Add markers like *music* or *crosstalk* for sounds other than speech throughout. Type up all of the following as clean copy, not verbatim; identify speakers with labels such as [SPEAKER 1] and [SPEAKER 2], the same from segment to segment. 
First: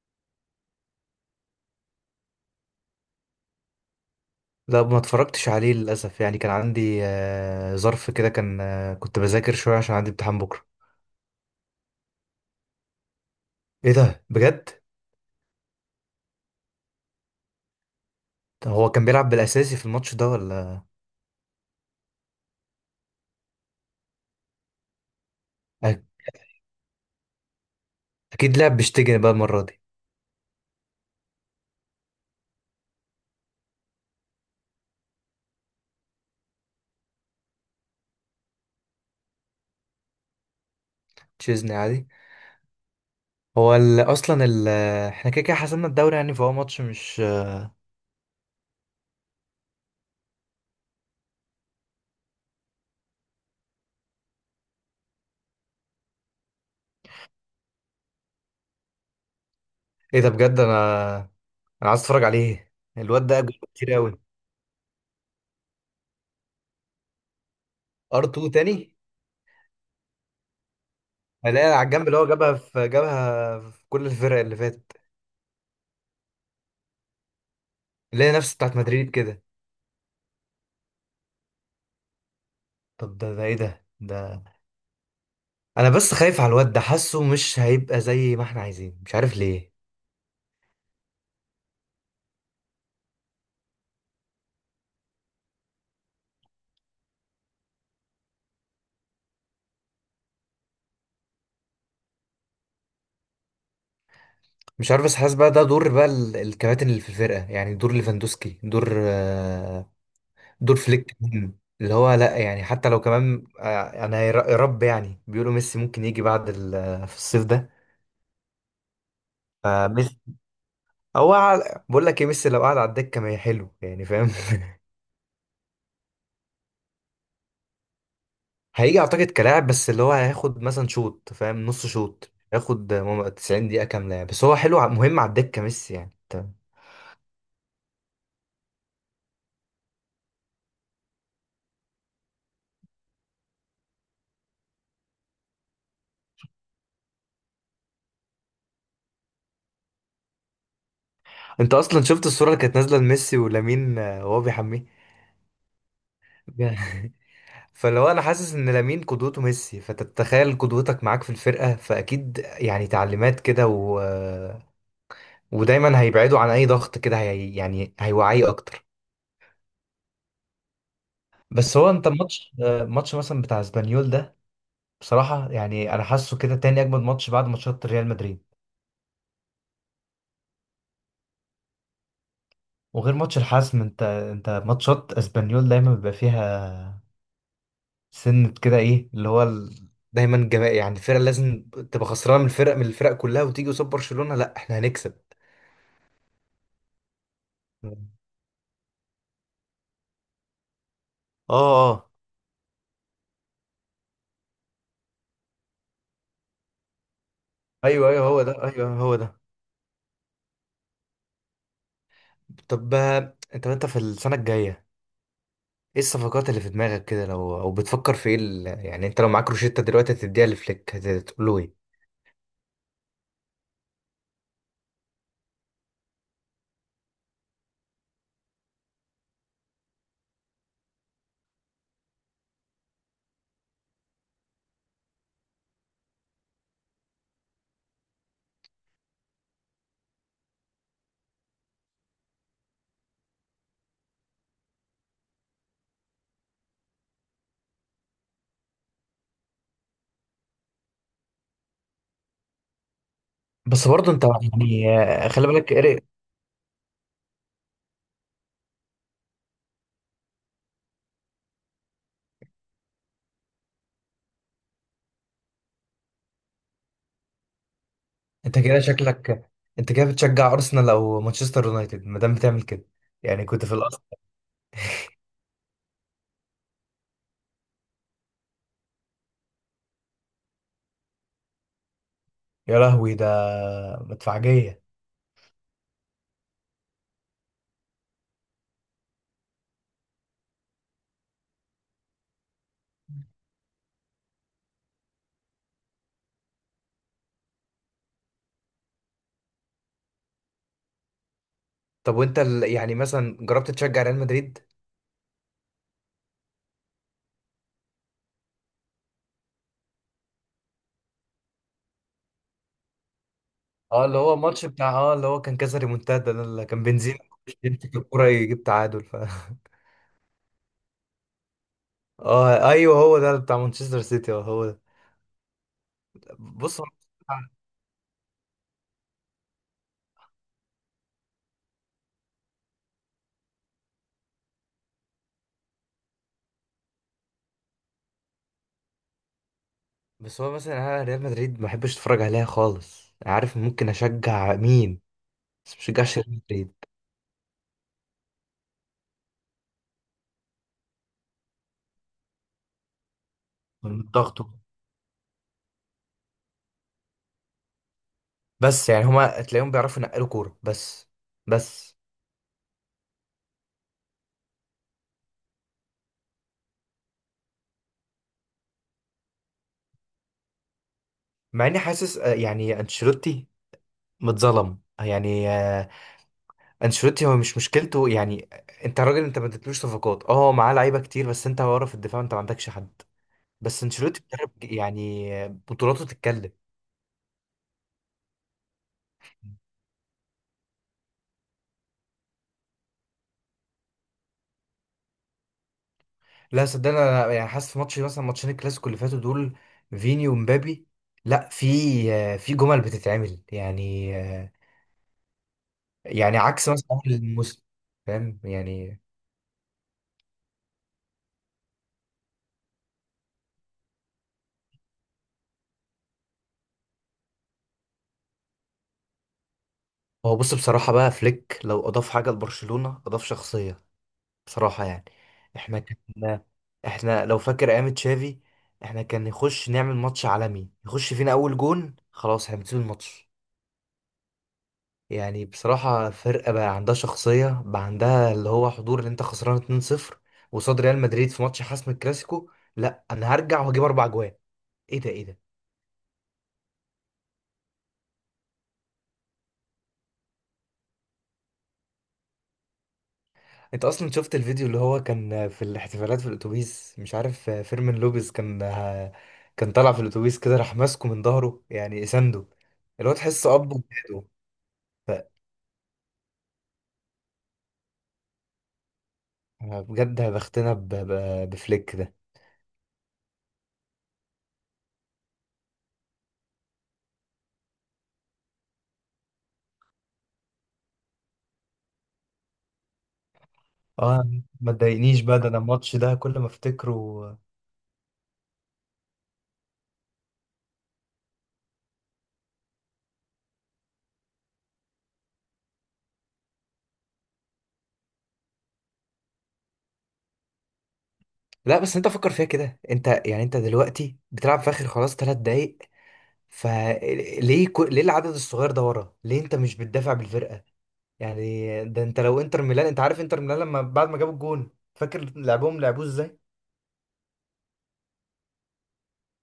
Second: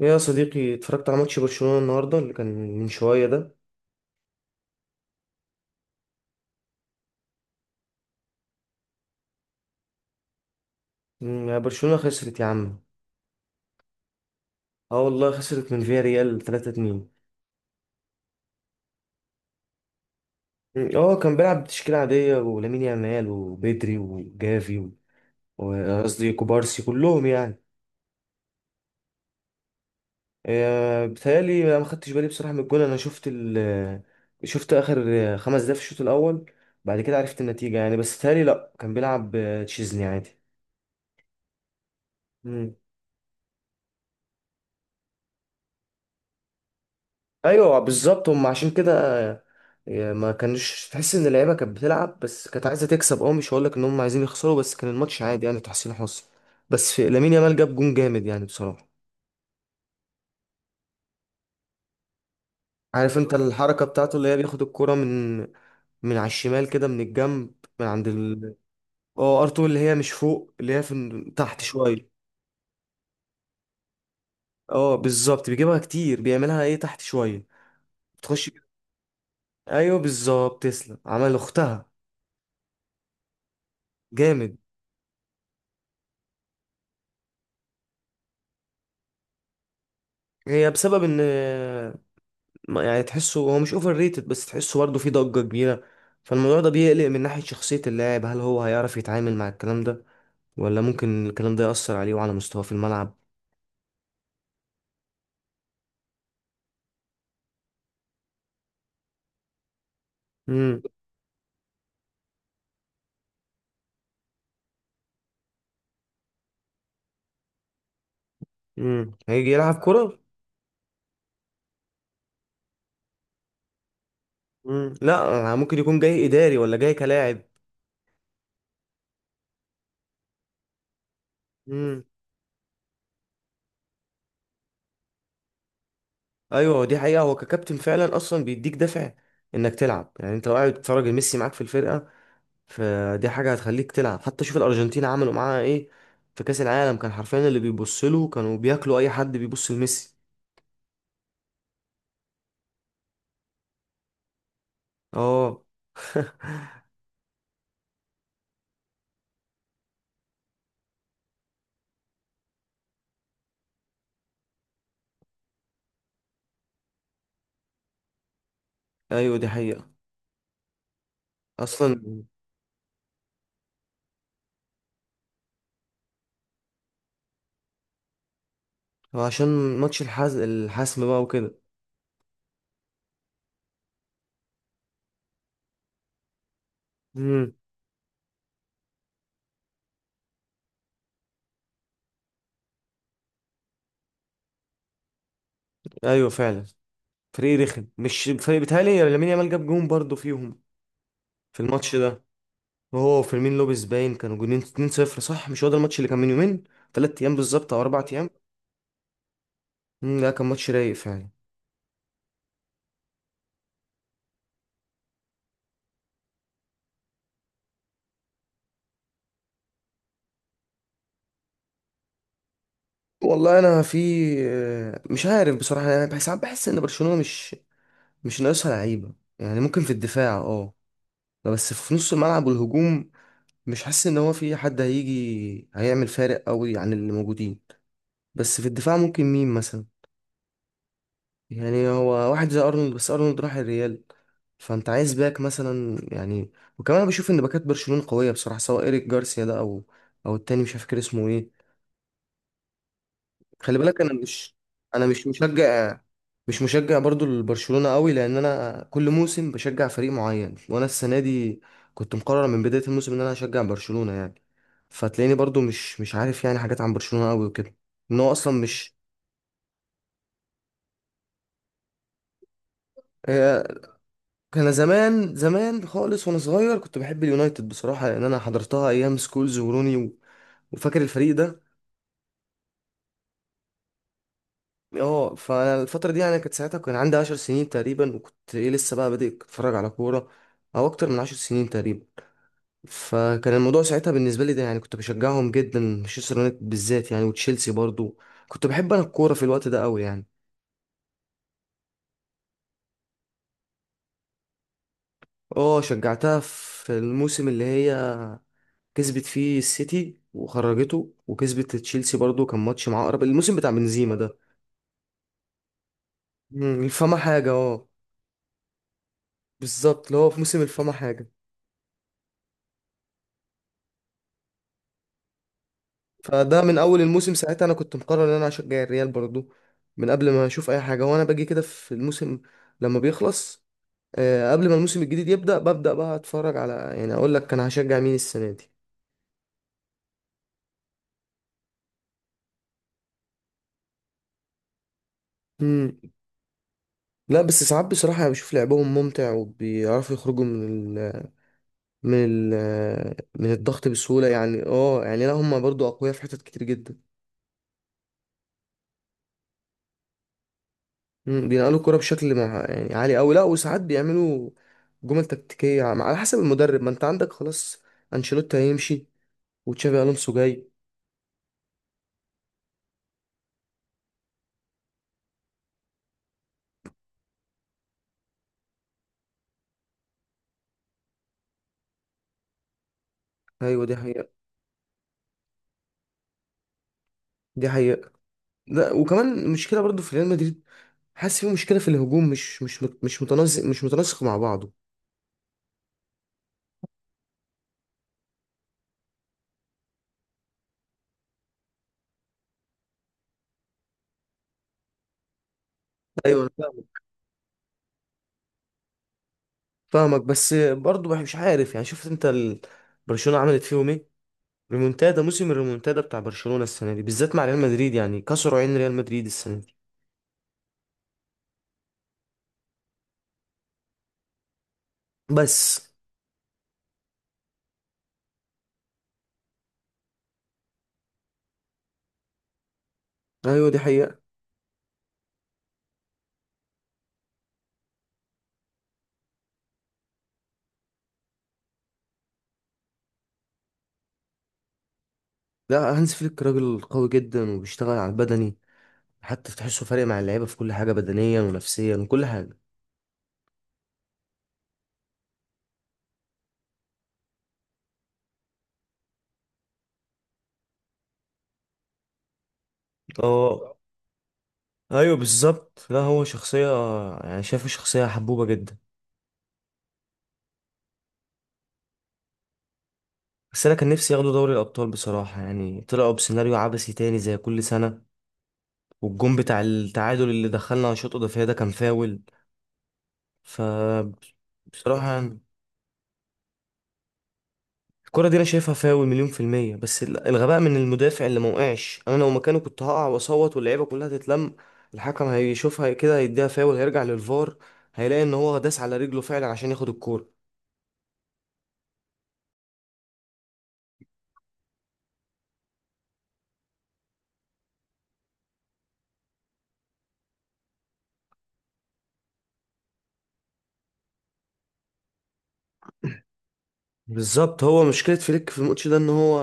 [SPEAKER 1] إيه يا صديقي، اتفرجت على ماتش برشلونة النهاردة اللي كان من شوية ده؟
[SPEAKER 2] لا، ما اتفرجتش عليه للاسف. يعني كان عندي ظرف كده. كان كنت بذاكر شويه عشان عندي امتحان بكره.
[SPEAKER 1] يا برشلونة خسرت يا عم.
[SPEAKER 2] ايه ده بجد؟
[SPEAKER 1] اه، والله خسرت من فيا ريال 3-2.
[SPEAKER 2] طب هو كان بيلعب بالاساسي في الماتش ده ولا؟
[SPEAKER 1] اه، كان بيلعب بتشكيلة عادية ولامين يامال وبيدري وجافي
[SPEAKER 2] أك-
[SPEAKER 1] وقصدي كوبارسي كلهم يعني.
[SPEAKER 2] اكيد لعب بشتيجن بقى المره دي.
[SPEAKER 1] بيتهيألي انا ما خدتش بالي بصراحة من الجول. انا شفت ال آه، شفت اخر 5 دقايق في الشوط الاول. بعد كده عرفت النتيجة يعني، بس بيتهيألي لا كان بيلعب تشيزني عادي.
[SPEAKER 2] تشيزني عادي. هو اصلا احنا كده كده حسمنا الدوري، يعني فهو ماتش مش...
[SPEAKER 1] ايوه بالظبط، هم عشان كده. ما كانش تحس ان اللعيبه كانت بتلعب، بس كانت عايزه تكسب. اه مش هقول لك ان هم عايزين يخسروا، بس كان الماتش عادي يعني، تحسين حظ. بس في لامين يامال، جاب جون جامد يعني بصراحه.
[SPEAKER 2] ايه ده بجد! انا عايز اتفرج عليه.
[SPEAKER 1] عارف
[SPEAKER 2] الواد
[SPEAKER 1] انت
[SPEAKER 2] ده أجوبة
[SPEAKER 1] الحركه
[SPEAKER 2] كتير
[SPEAKER 1] بتاعته،
[SPEAKER 2] قوي.
[SPEAKER 1] اللي هي بياخد الكرة من على الشمال كده، من الجنب، من عند
[SPEAKER 2] ار 2 تاني.
[SPEAKER 1] اه، ارتو اللي هي مش فوق، اللي هي في تحت
[SPEAKER 2] الاقي على الجنب
[SPEAKER 1] شويه.
[SPEAKER 2] اللي هو جابها في كل الفرق اللي
[SPEAKER 1] اه
[SPEAKER 2] فاتت،
[SPEAKER 1] بالظبط، بيجيبها كتير، بيعملها ايه تحت شويه.
[SPEAKER 2] اللي هي
[SPEAKER 1] بتخش.
[SPEAKER 2] نفس بتاعت مدريد كده.
[SPEAKER 1] ايوه بالظبط، تسلم عمل اختها.
[SPEAKER 2] طب ده ده ايه ده؟
[SPEAKER 1] جامد.
[SPEAKER 2] انا بس خايف على الواد ده، حاسه مش هيبقى زي ما احنا عايزين، مش عارف ليه.
[SPEAKER 1] هي بسبب ان يعني تحسه هو مش اوفر ريتد، بس تحسه برضه فيه ضجة كبيرة. فالموضوع ده بيقلق، من ناحية شخصية اللاعب، هل هو هيعرف يتعامل مع الكلام ده، ولا ممكن الكلام ده يأثر عليه وعلى مستواه في الملعب؟
[SPEAKER 2] مش عارف، بس حاسس بقى ده دور بقى الكباتن اللي في الفرقه، يعني دور ليفاندوسكي، دور دور
[SPEAKER 1] امم.
[SPEAKER 2] فليك مهم. اللي هو لا، يعني حتى لو كمان انا يا رب، يعني بيقولوا ميسي ممكن يجي بعد في الصيف ده.
[SPEAKER 1] هيجي يلعب كرة.
[SPEAKER 2] فميسي، بقول لك ايه، ميسي لو قعد على الدكه ما هي حلو، يعني فاهم؟ *laughs*
[SPEAKER 1] امم، لا يعني ممكن يكون جاي إداري ولا جاي كلاعب؟
[SPEAKER 2] هيجي اعتقد كلاعب، بس اللي هو هياخد مثلا شوط، فاهم، نص
[SPEAKER 1] امم.
[SPEAKER 2] شوط ياخد 90 دقيقه كامله يعني. بس هو حلو، مهم على الدكه ميسي يعني.
[SPEAKER 1] ايوه دي حقيقة، هو ككابتن فعلا اصلا بيديك دافع انك تلعب. يعني انت لو قاعد بتتفرج ميسي معاك في الفرقة، فدي حاجة هتخليك تلعب. حتى شوف الأرجنتين عملوا معاها ايه في كأس العالم، كان حرفيا اللي بيبص له كانوا بياكلوا اي حد بيبص لميسي.
[SPEAKER 2] انت اصلا شفت الصوره اللي كانت نازله لميسي ولامين وهو بيحميه؟
[SPEAKER 1] اه. *laughs*
[SPEAKER 2] *laughs* فلو انا حاسس ان لامين قدوته ميسي، فتتخيل قدوتك معاك في الفرقه، فاكيد يعني تعليمات كده و... آه، ودايما هيبعدوا عن اي ضغط كده يعني هيوعيه اكتر.
[SPEAKER 1] ايوه دي حقيقة.
[SPEAKER 2] بس هو
[SPEAKER 1] اصلا
[SPEAKER 2] انت الماتش ماتش مثلا بتاع اسبانيول ده، بصراحه يعني انا حاسه كده تاني اجمد ماتش بعد ماتشات ريال مدريد.
[SPEAKER 1] عشان ماتش الحسم بقى وكده.
[SPEAKER 2] وغير ماتش الحسم، انت ماتشات اسبانيول دايما بيبقى فيها
[SPEAKER 1] امم.
[SPEAKER 2] سنة كده، ايه اللي هو دايما جماعي. يعني الفرقة لازم تبقى خسرانة من الفرق كلها، وتيجي قصاد برشلونة لا احنا هنكسب.
[SPEAKER 1] ايوه فعلا، فريق رخم
[SPEAKER 2] اه.
[SPEAKER 1] مش فريق. بيتهيألي لامين يامال جاب جون برضه فيهم في الماتش
[SPEAKER 2] اه.
[SPEAKER 1] ده. وهو وفيرمين لوبيز باين كانوا جونين 2-0. صح، مش هو ده الماتش اللي كان من يومين، 3 ايام بالظبط او اربع
[SPEAKER 2] ايوه، ايوه،
[SPEAKER 1] ايام
[SPEAKER 2] هو ده. ايوه، هو ده.
[SPEAKER 1] امم، لا كان ماتش رايق فعلا.
[SPEAKER 2] طب، انت في السنة الجاية، ايه الصفقات اللي في دماغك كده؟ لو او بتفكر في ايه يعني انت لو معاك روشيتا دلوقتي هتديها لفليك، هتقول له ايه؟
[SPEAKER 1] والله انا في آه، مش عارف بصراحة، يعني بحس ساعات. بحس ان برشلونة مش ناقصها لعيبة. يعني ممكن في الدفاع اه، بس في نص الملعب والهجوم مش حاسس ان هو في حد هيجي هيعمل فارق قوي عن اللي موجودين. بس في الدفاع ممكن مين مثلا؟ يعني هو واحد زي ارنولد، بس ارنولد راح الريال، فانت عايز باك مثلا يعني. وكمان أنا بشوف ان باكات برشلونة قوية بصراحة، سواء ايريك جارسيا ده او التاني مش فاكر اسمه ايه. خلي
[SPEAKER 2] بس
[SPEAKER 1] بالك انا
[SPEAKER 2] برضه انت
[SPEAKER 1] مش.
[SPEAKER 2] يعني
[SPEAKER 1] انا مش
[SPEAKER 2] خلي بالك
[SPEAKER 1] مشجع
[SPEAKER 2] إيريك.
[SPEAKER 1] مش مشجع برضو لبرشلونة قوي، لان انا كل موسم بشجع فريق معين، وانا السنة دي كنت مقرر من بداية الموسم ان انا هشجع برشلونة يعني. فتلاقيني برضو مش عارف يعني حاجات عن برشلونة قوي وكده، ان هو اصلا
[SPEAKER 2] انت كده
[SPEAKER 1] مش.
[SPEAKER 2] شكلك انت كده بتشجع ارسنال او مانشستر يونايتد ما دام بتعمل كده، يعني كنت
[SPEAKER 1] آه،
[SPEAKER 2] في الاصل؟
[SPEAKER 1] انا زمان زمان خالص وانا صغير كنت بحب اليونايتد بصراحة، لان انا حضرتها ايام سكولز وروني وفاكر الفريق ده.
[SPEAKER 2] يا لهوي! ده مدفعجية.
[SPEAKER 1] اه، فانا الفتره دي يعني كانت ساعتها كان عندي 10 سنين تقريبا، وكنت ايه لسه بقى بادئ اتفرج على كوره، او اكتر من 10 سنين تقريبا. فكان الموضوع ساعتها بالنسبه لي ده، يعني كنت بشجعهم جدا مانشستر يونايتد بالذات يعني، وتشيلسي برضو. كنت بحب انا الكوره في الوقت ده قوي يعني.
[SPEAKER 2] طب وانت يعني مثلا جربت تشجع ريال مدريد؟
[SPEAKER 1] اه، شجعتها في الموسم اللي هي كسبت فيه السيتي وخرجته، وكسبت تشيلسي برضو، كان ماتش مع اقرب الموسم بتاع
[SPEAKER 2] اه،
[SPEAKER 1] بنزيما
[SPEAKER 2] اللي هو
[SPEAKER 1] ده.
[SPEAKER 2] ماتش بتاع، اه، اللي هو كان كذا ريمونتادا ده اللي كان
[SPEAKER 1] الفما
[SPEAKER 2] بنزيما
[SPEAKER 1] حاجه اه.
[SPEAKER 2] يمسك الكرة يجيب تعادل *laughs*
[SPEAKER 1] بالظبط، اللي هو في موسم الفما حاجه.
[SPEAKER 2] اه ايوه، هو ده بتاع مانشستر سيتي، اه هو ده.
[SPEAKER 1] فده من
[SPEAKER 2] بص هو.
[SPEAKER 1] اول الموسم ساعتها انا كنت مقرر ان انا هشجع الريال برضو، من قبل ما اشوف اي حاجه. وانا باجي كده في الموسم لما بيخلص، قبل ما الموسم الجديد يبدا، ببدا بقى اتفرج على، يعني اقول لك انا هشجع مين السنه دي.
[SPEAKER 2] بس هو مثلا انا ريال مدريد ما بحبش اتفرج عليها خالص، عارف ممكن اشجع مين؟ بس ما
[SPEAKER 1] مم.
[SPEAKER 2] بشجعش ريال مدريد.
[SPEAKER 1] لا بس ساعات بصراحه انا بشوف لعبهم ممتع، وبيعرفوا يخرجوا من من الضغط
[SPEAKER 2] من
[SPEAKER 1] بسهوله
[SPEAKER 2] الضغط.
[SPEAKER 1] يعني. اه يعني لا، هم برضو اقوياء في حتت كتير جدا.
[SPEAKER 2] بس يعني هما تلاقيهم بيعرفوا ينقلوا كورة بس.
[SPEAKER 1] بينقلوا الكرة
[SPEAKER 2] بس
[SPEAKER 1] بشكل مع يعني عالي أوي. لا وساعات بيعملوا جمل تكتيكية على حسب المدرب. ما انت عندك خلاص، انشيلوتي هيمشي وتشابي الونسو جاي.
[SPEAKER 2] مع اني حاسس يعني انشيلوتي متظلم يعني. انشيلوتي هو مش مشكلته يعني. انت راجل، انت ما اديتلوش صفقات، اه معاه لعيبه كتير، بس انت ورا في الدفاع انت ما عندكش حد. بس
[SPEAKER 1] ايوه، دي
[SPEAKER 2] انشيلوتي
[SPEAKER 1] حقيقة.
[SPEAKER 2] بيدرب، يعني بطولاته تتكلم.
[SPEAKER 1] دي حقيقة. لا وكمان مشكلة برضو في ريال مدريد، حاسس في مشكلة في الهجوم، مش متناسق مع بعضه.
[SPEAKER 2] لا صدقني، انا يعني حاسس في ماتش، مثلا ماتشين الكلاسيكو اللي فاتوا دول، فيني ومبابي. لا، في في جمل بتتعمل، يعني يعني
[SPEAKER 1] ايوه انا
[SPEAKER 2] عكس مثلا
[SPEAKER 1] فاهمك
[SPEAKER 2] اول الموسم، فاهم يعني؟
[SPEAKER 1] فاهمك بس برضو مش عارف، يعني شفت انت برشلونة عملت فيهم ايه؟ ريمونتادا موسم الريمونتادا بتاع برشلونة السنة دي بالذات مع ريال مدريد، يعني كسروا عين ريال مدريد السنة دي.
[SPEAKER 2] هو بص، بصراحة بقى فليك لو أضاف حاجة لبرشلونة أضاف شخصية، بصراحة يعني. احنا
[SPEAKER 1] بس.
[SPEAKER 2] كان احنا لو فاكر ايام تشافي، احنا كان نخش نعمل ماتش عالمي، يخش فينا اول جون، خلاص احنا بنسيب الماتش.
[SPEAKER 1] ايوه، دي حقيقة.
[SPEAKER 2] يعني بصراحة فرقة بقى عندها شخصية، بقى عندها اللي هو حضور، اللي انت خسران 2-0 وصاد ريال مدريد في ماتش حسم الكلاسيكو، لا انا هرجع وهجيب 4 جوان. ايه ده! ايه ده!
[SPEAKER 1] لا، هانز فليك راجل قوي جدا وبيشتغل على البدني، حتى تحسه فارق مع اللعيبه في كل حاجه، بدنيا ونفسيا وكل حاجه.
[SPEAKER 2] انت اصلا شفت الفيديو اللي هو كان في الاحتفالات في الاتوبيس؟ مش عارف، فيرمين لوبيز كان كان طالع في الاتوبيس كده، راح ماسكه من ظهره يعني سنده، اللي هو تحس اب
[SPEAKER 1] اه
[SPEAKER 2] وجداده. ف-
[SPEAKER 1] ايوه بالظبط، لا هو شخصية. يعني شايفه شخصية حبوبة جدا.
[SPEAKER 2] بجد بختنا بفليك ده.
[SPEAKER 1] بس انا كان نفسي ياخدوا دوري الابطال بصراحة، يعني طلعوا بسيناريو عبثي تاني زي كل سنة. والجون بتاع التعادل اللي دخلنا على شوط اضافية ده كان فاول. ف
[SPEAKER 2] اه ما
[SPEAKER 1] بصراحة
[SPEAKER 2] تضايقنيش بقى، ده انا الماتش ده كل ما افتكره.
[SPEAKER 1] الكرة دي انا شايفها فاول مليون في المية، بس الغباء من المدافع اللي ما وقعش، انا لو مكانه كنت هقع واصوت واللعيبة كلها تتلم. الحكم هيشوفها كده، هيديها فاول، هيرجع للفار، هيلاقي ان هو داس على رجله فعلا عشان ياخد الكورة.
[SPEAKER 2] لا بس انت فكر فيها كده، انت يعني انت دلوقتي بتلعب في اخر خلاص 3 دقايق، فليه ليه العدد الصغير ده ورا؟ ليه انت مش بتدافع بالفرقه؟ يعني ده انت لو انتر ميلان. انت عارف انتر ميلان لما بعد ما جابوا الجون، فاكر لعبهم لعبوه ازاي؟
[SPEAKER 1] بالظبط، هو مشكلة فليك في الماتش ده ان هو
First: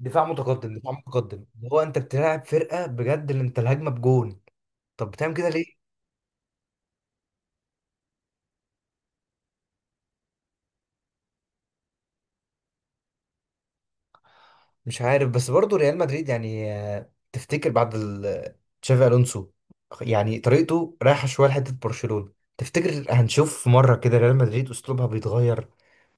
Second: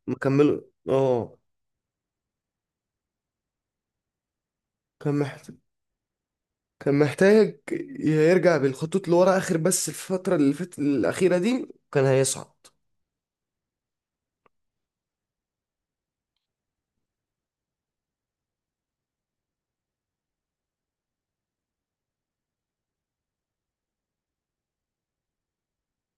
[SPEAKER 2] دفاع
[SPEAKER 1] مكمله.
[SPEAKER 2] متقدم، دفاع
[SPEAKER 1] اه،
[SPEAKER 2] متقدم. هو انت بتلعب فرقه بجد، اللي انت الهجمه بجون، طب
[SPEAKER 1] كان
[SPEAKER 2] بتعمل كده
[SPEAKER 1] محتاج
[SPEAKER 2] ليه؟
[SPEAKER 1] كان محتاج يرجع بالخطوط لورا اخر، بس الفترة اللي فاتت الأخيرة دي كان هيصعد.
[SPEAKER 2] مش عارف، بس برضه ريال مدريد يعني تفتكر بعد تشافي الونسو، يعني طريقته رايحه شويه لحته برشلونه، تفتكر هنشوف مره كده ريال مدريد اسلوبها بيتغير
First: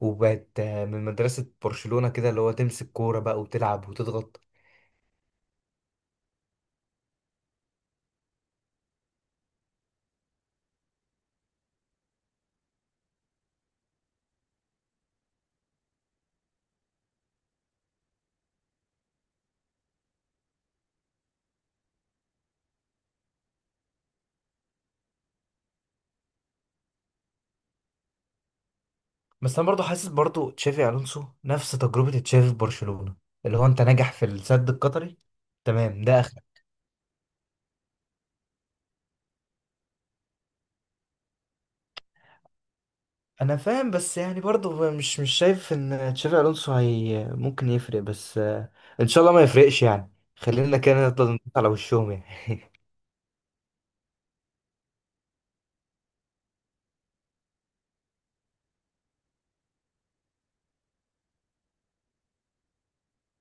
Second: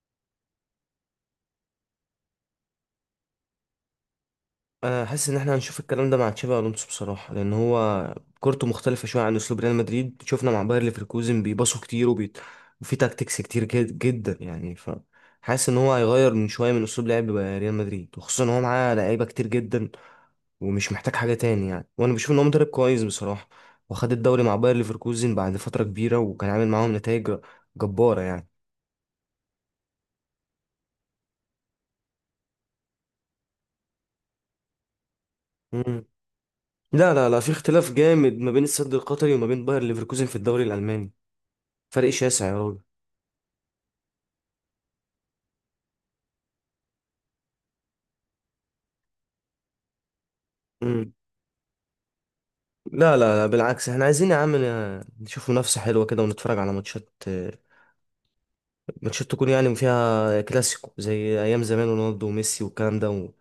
[SPEAKER 2] وبقت من مدرسه برشلونه كده، اللي هو تمسك كوره بقى وتلعب وتضغط؟
[SPEAKER 1] انا حاسس ان احنا هنشوف الكلام ده مع تشابي الونسو بصراحه، لان هو كورته مختلفه شويه عن اسلوب ريال مدريد. شفنا مع باير ليفركوزن بيباصوا كتير وفي تاكتكس كتير جدا يعني. ف حاسس ان هو هيغير من شويه من اسلوب لعب ريال مدريد، وخصوصا ان هو معاه لعيبه كتير جدا ومش محتاج حاجه تاني يعني. وانا بشوف ان هو مدرب كويس بصراحه، وخد الدوري مع باير ليفركوزن بعد فتره كبيره، وكان عامل معاهم نتائج جباره يعني.
[SPEAKER 2] بس انا برضه حاسس برضه تشافي الونسو نفس تجربه تشافي في برشلونه، اللي هو انت ناجح في السد القطري،
[SPEAKER 1] مم.
[SPEAKER 2] تمام ده.
[SPEAKER 1] لا لا لا، في اختلاف جامد ما بين السد القطري وما بين باير ليفركوزن في الدوري الالماني. فرق شاسع يا راجل.
[SPEAKER 2] انا فاهم، بس يعني برضه مش شايف ان تشافي الونسو هي ممكن يفرق، بس ان شاء الله ما يفرقش يعني، خلينا كده نفضل ندوس على وشهم يعني.
[SPEAKER 1] لا لا لا، بالعكس، احنا عايزين يا عم نشوف منافسة حلوة كده، ونتفرج على ماتشات. ماتشات تكون يعني فيها كلاسيكو زي أيام زمان رونالدو وميسي والكلام ده،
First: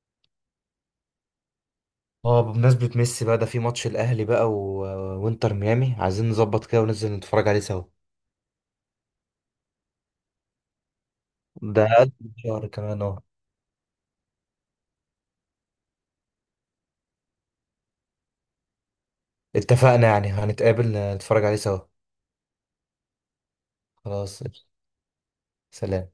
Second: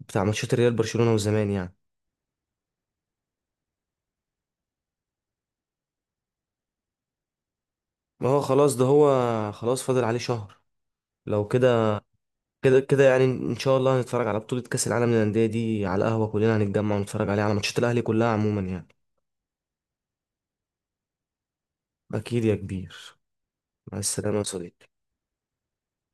[SPEAKER 1] بتاع ماتشات الريال برشلونة وزمان يعني.
[SPEAKER 2] اه، بمناسبة ميسي بقى، ده في ماتش الاهلي بقى وانتر ميامي، عايزين نظبط كده وننزل نتفرج عليه سوا.
[SPEAKER 1] ما هو خلاص، ده هو خلاص فاضل عليه شهر. لو
[SPEAKER 2] ده
[SPEAKER 1] كده،
[SPEAKER 2] أقل من شهر
[SPEAKER 1] كده
[SPEAKER 2] كمان،
[SPEAKER 1] كده
[SPEAKER 2] اه.
[SPEAKER 1] يعني إن شاء الله هنتفرج على بطولة كأس العالم للأندية دي على القهوة. كلنا هنتجمع ونتفرج عليها على ماتشات الأهلي كلها عموما يعني.
[SPEAKER 2] اتفقنا يعني، هنتقابل نتفرج عليه سوا.
[SPEAKER 1] أكيد يا كبير، مع السلامة
[SPEAKER 2] خلاص.
[SPEAKER 1] يا صديقي.
[SPEAKER 2] سلام.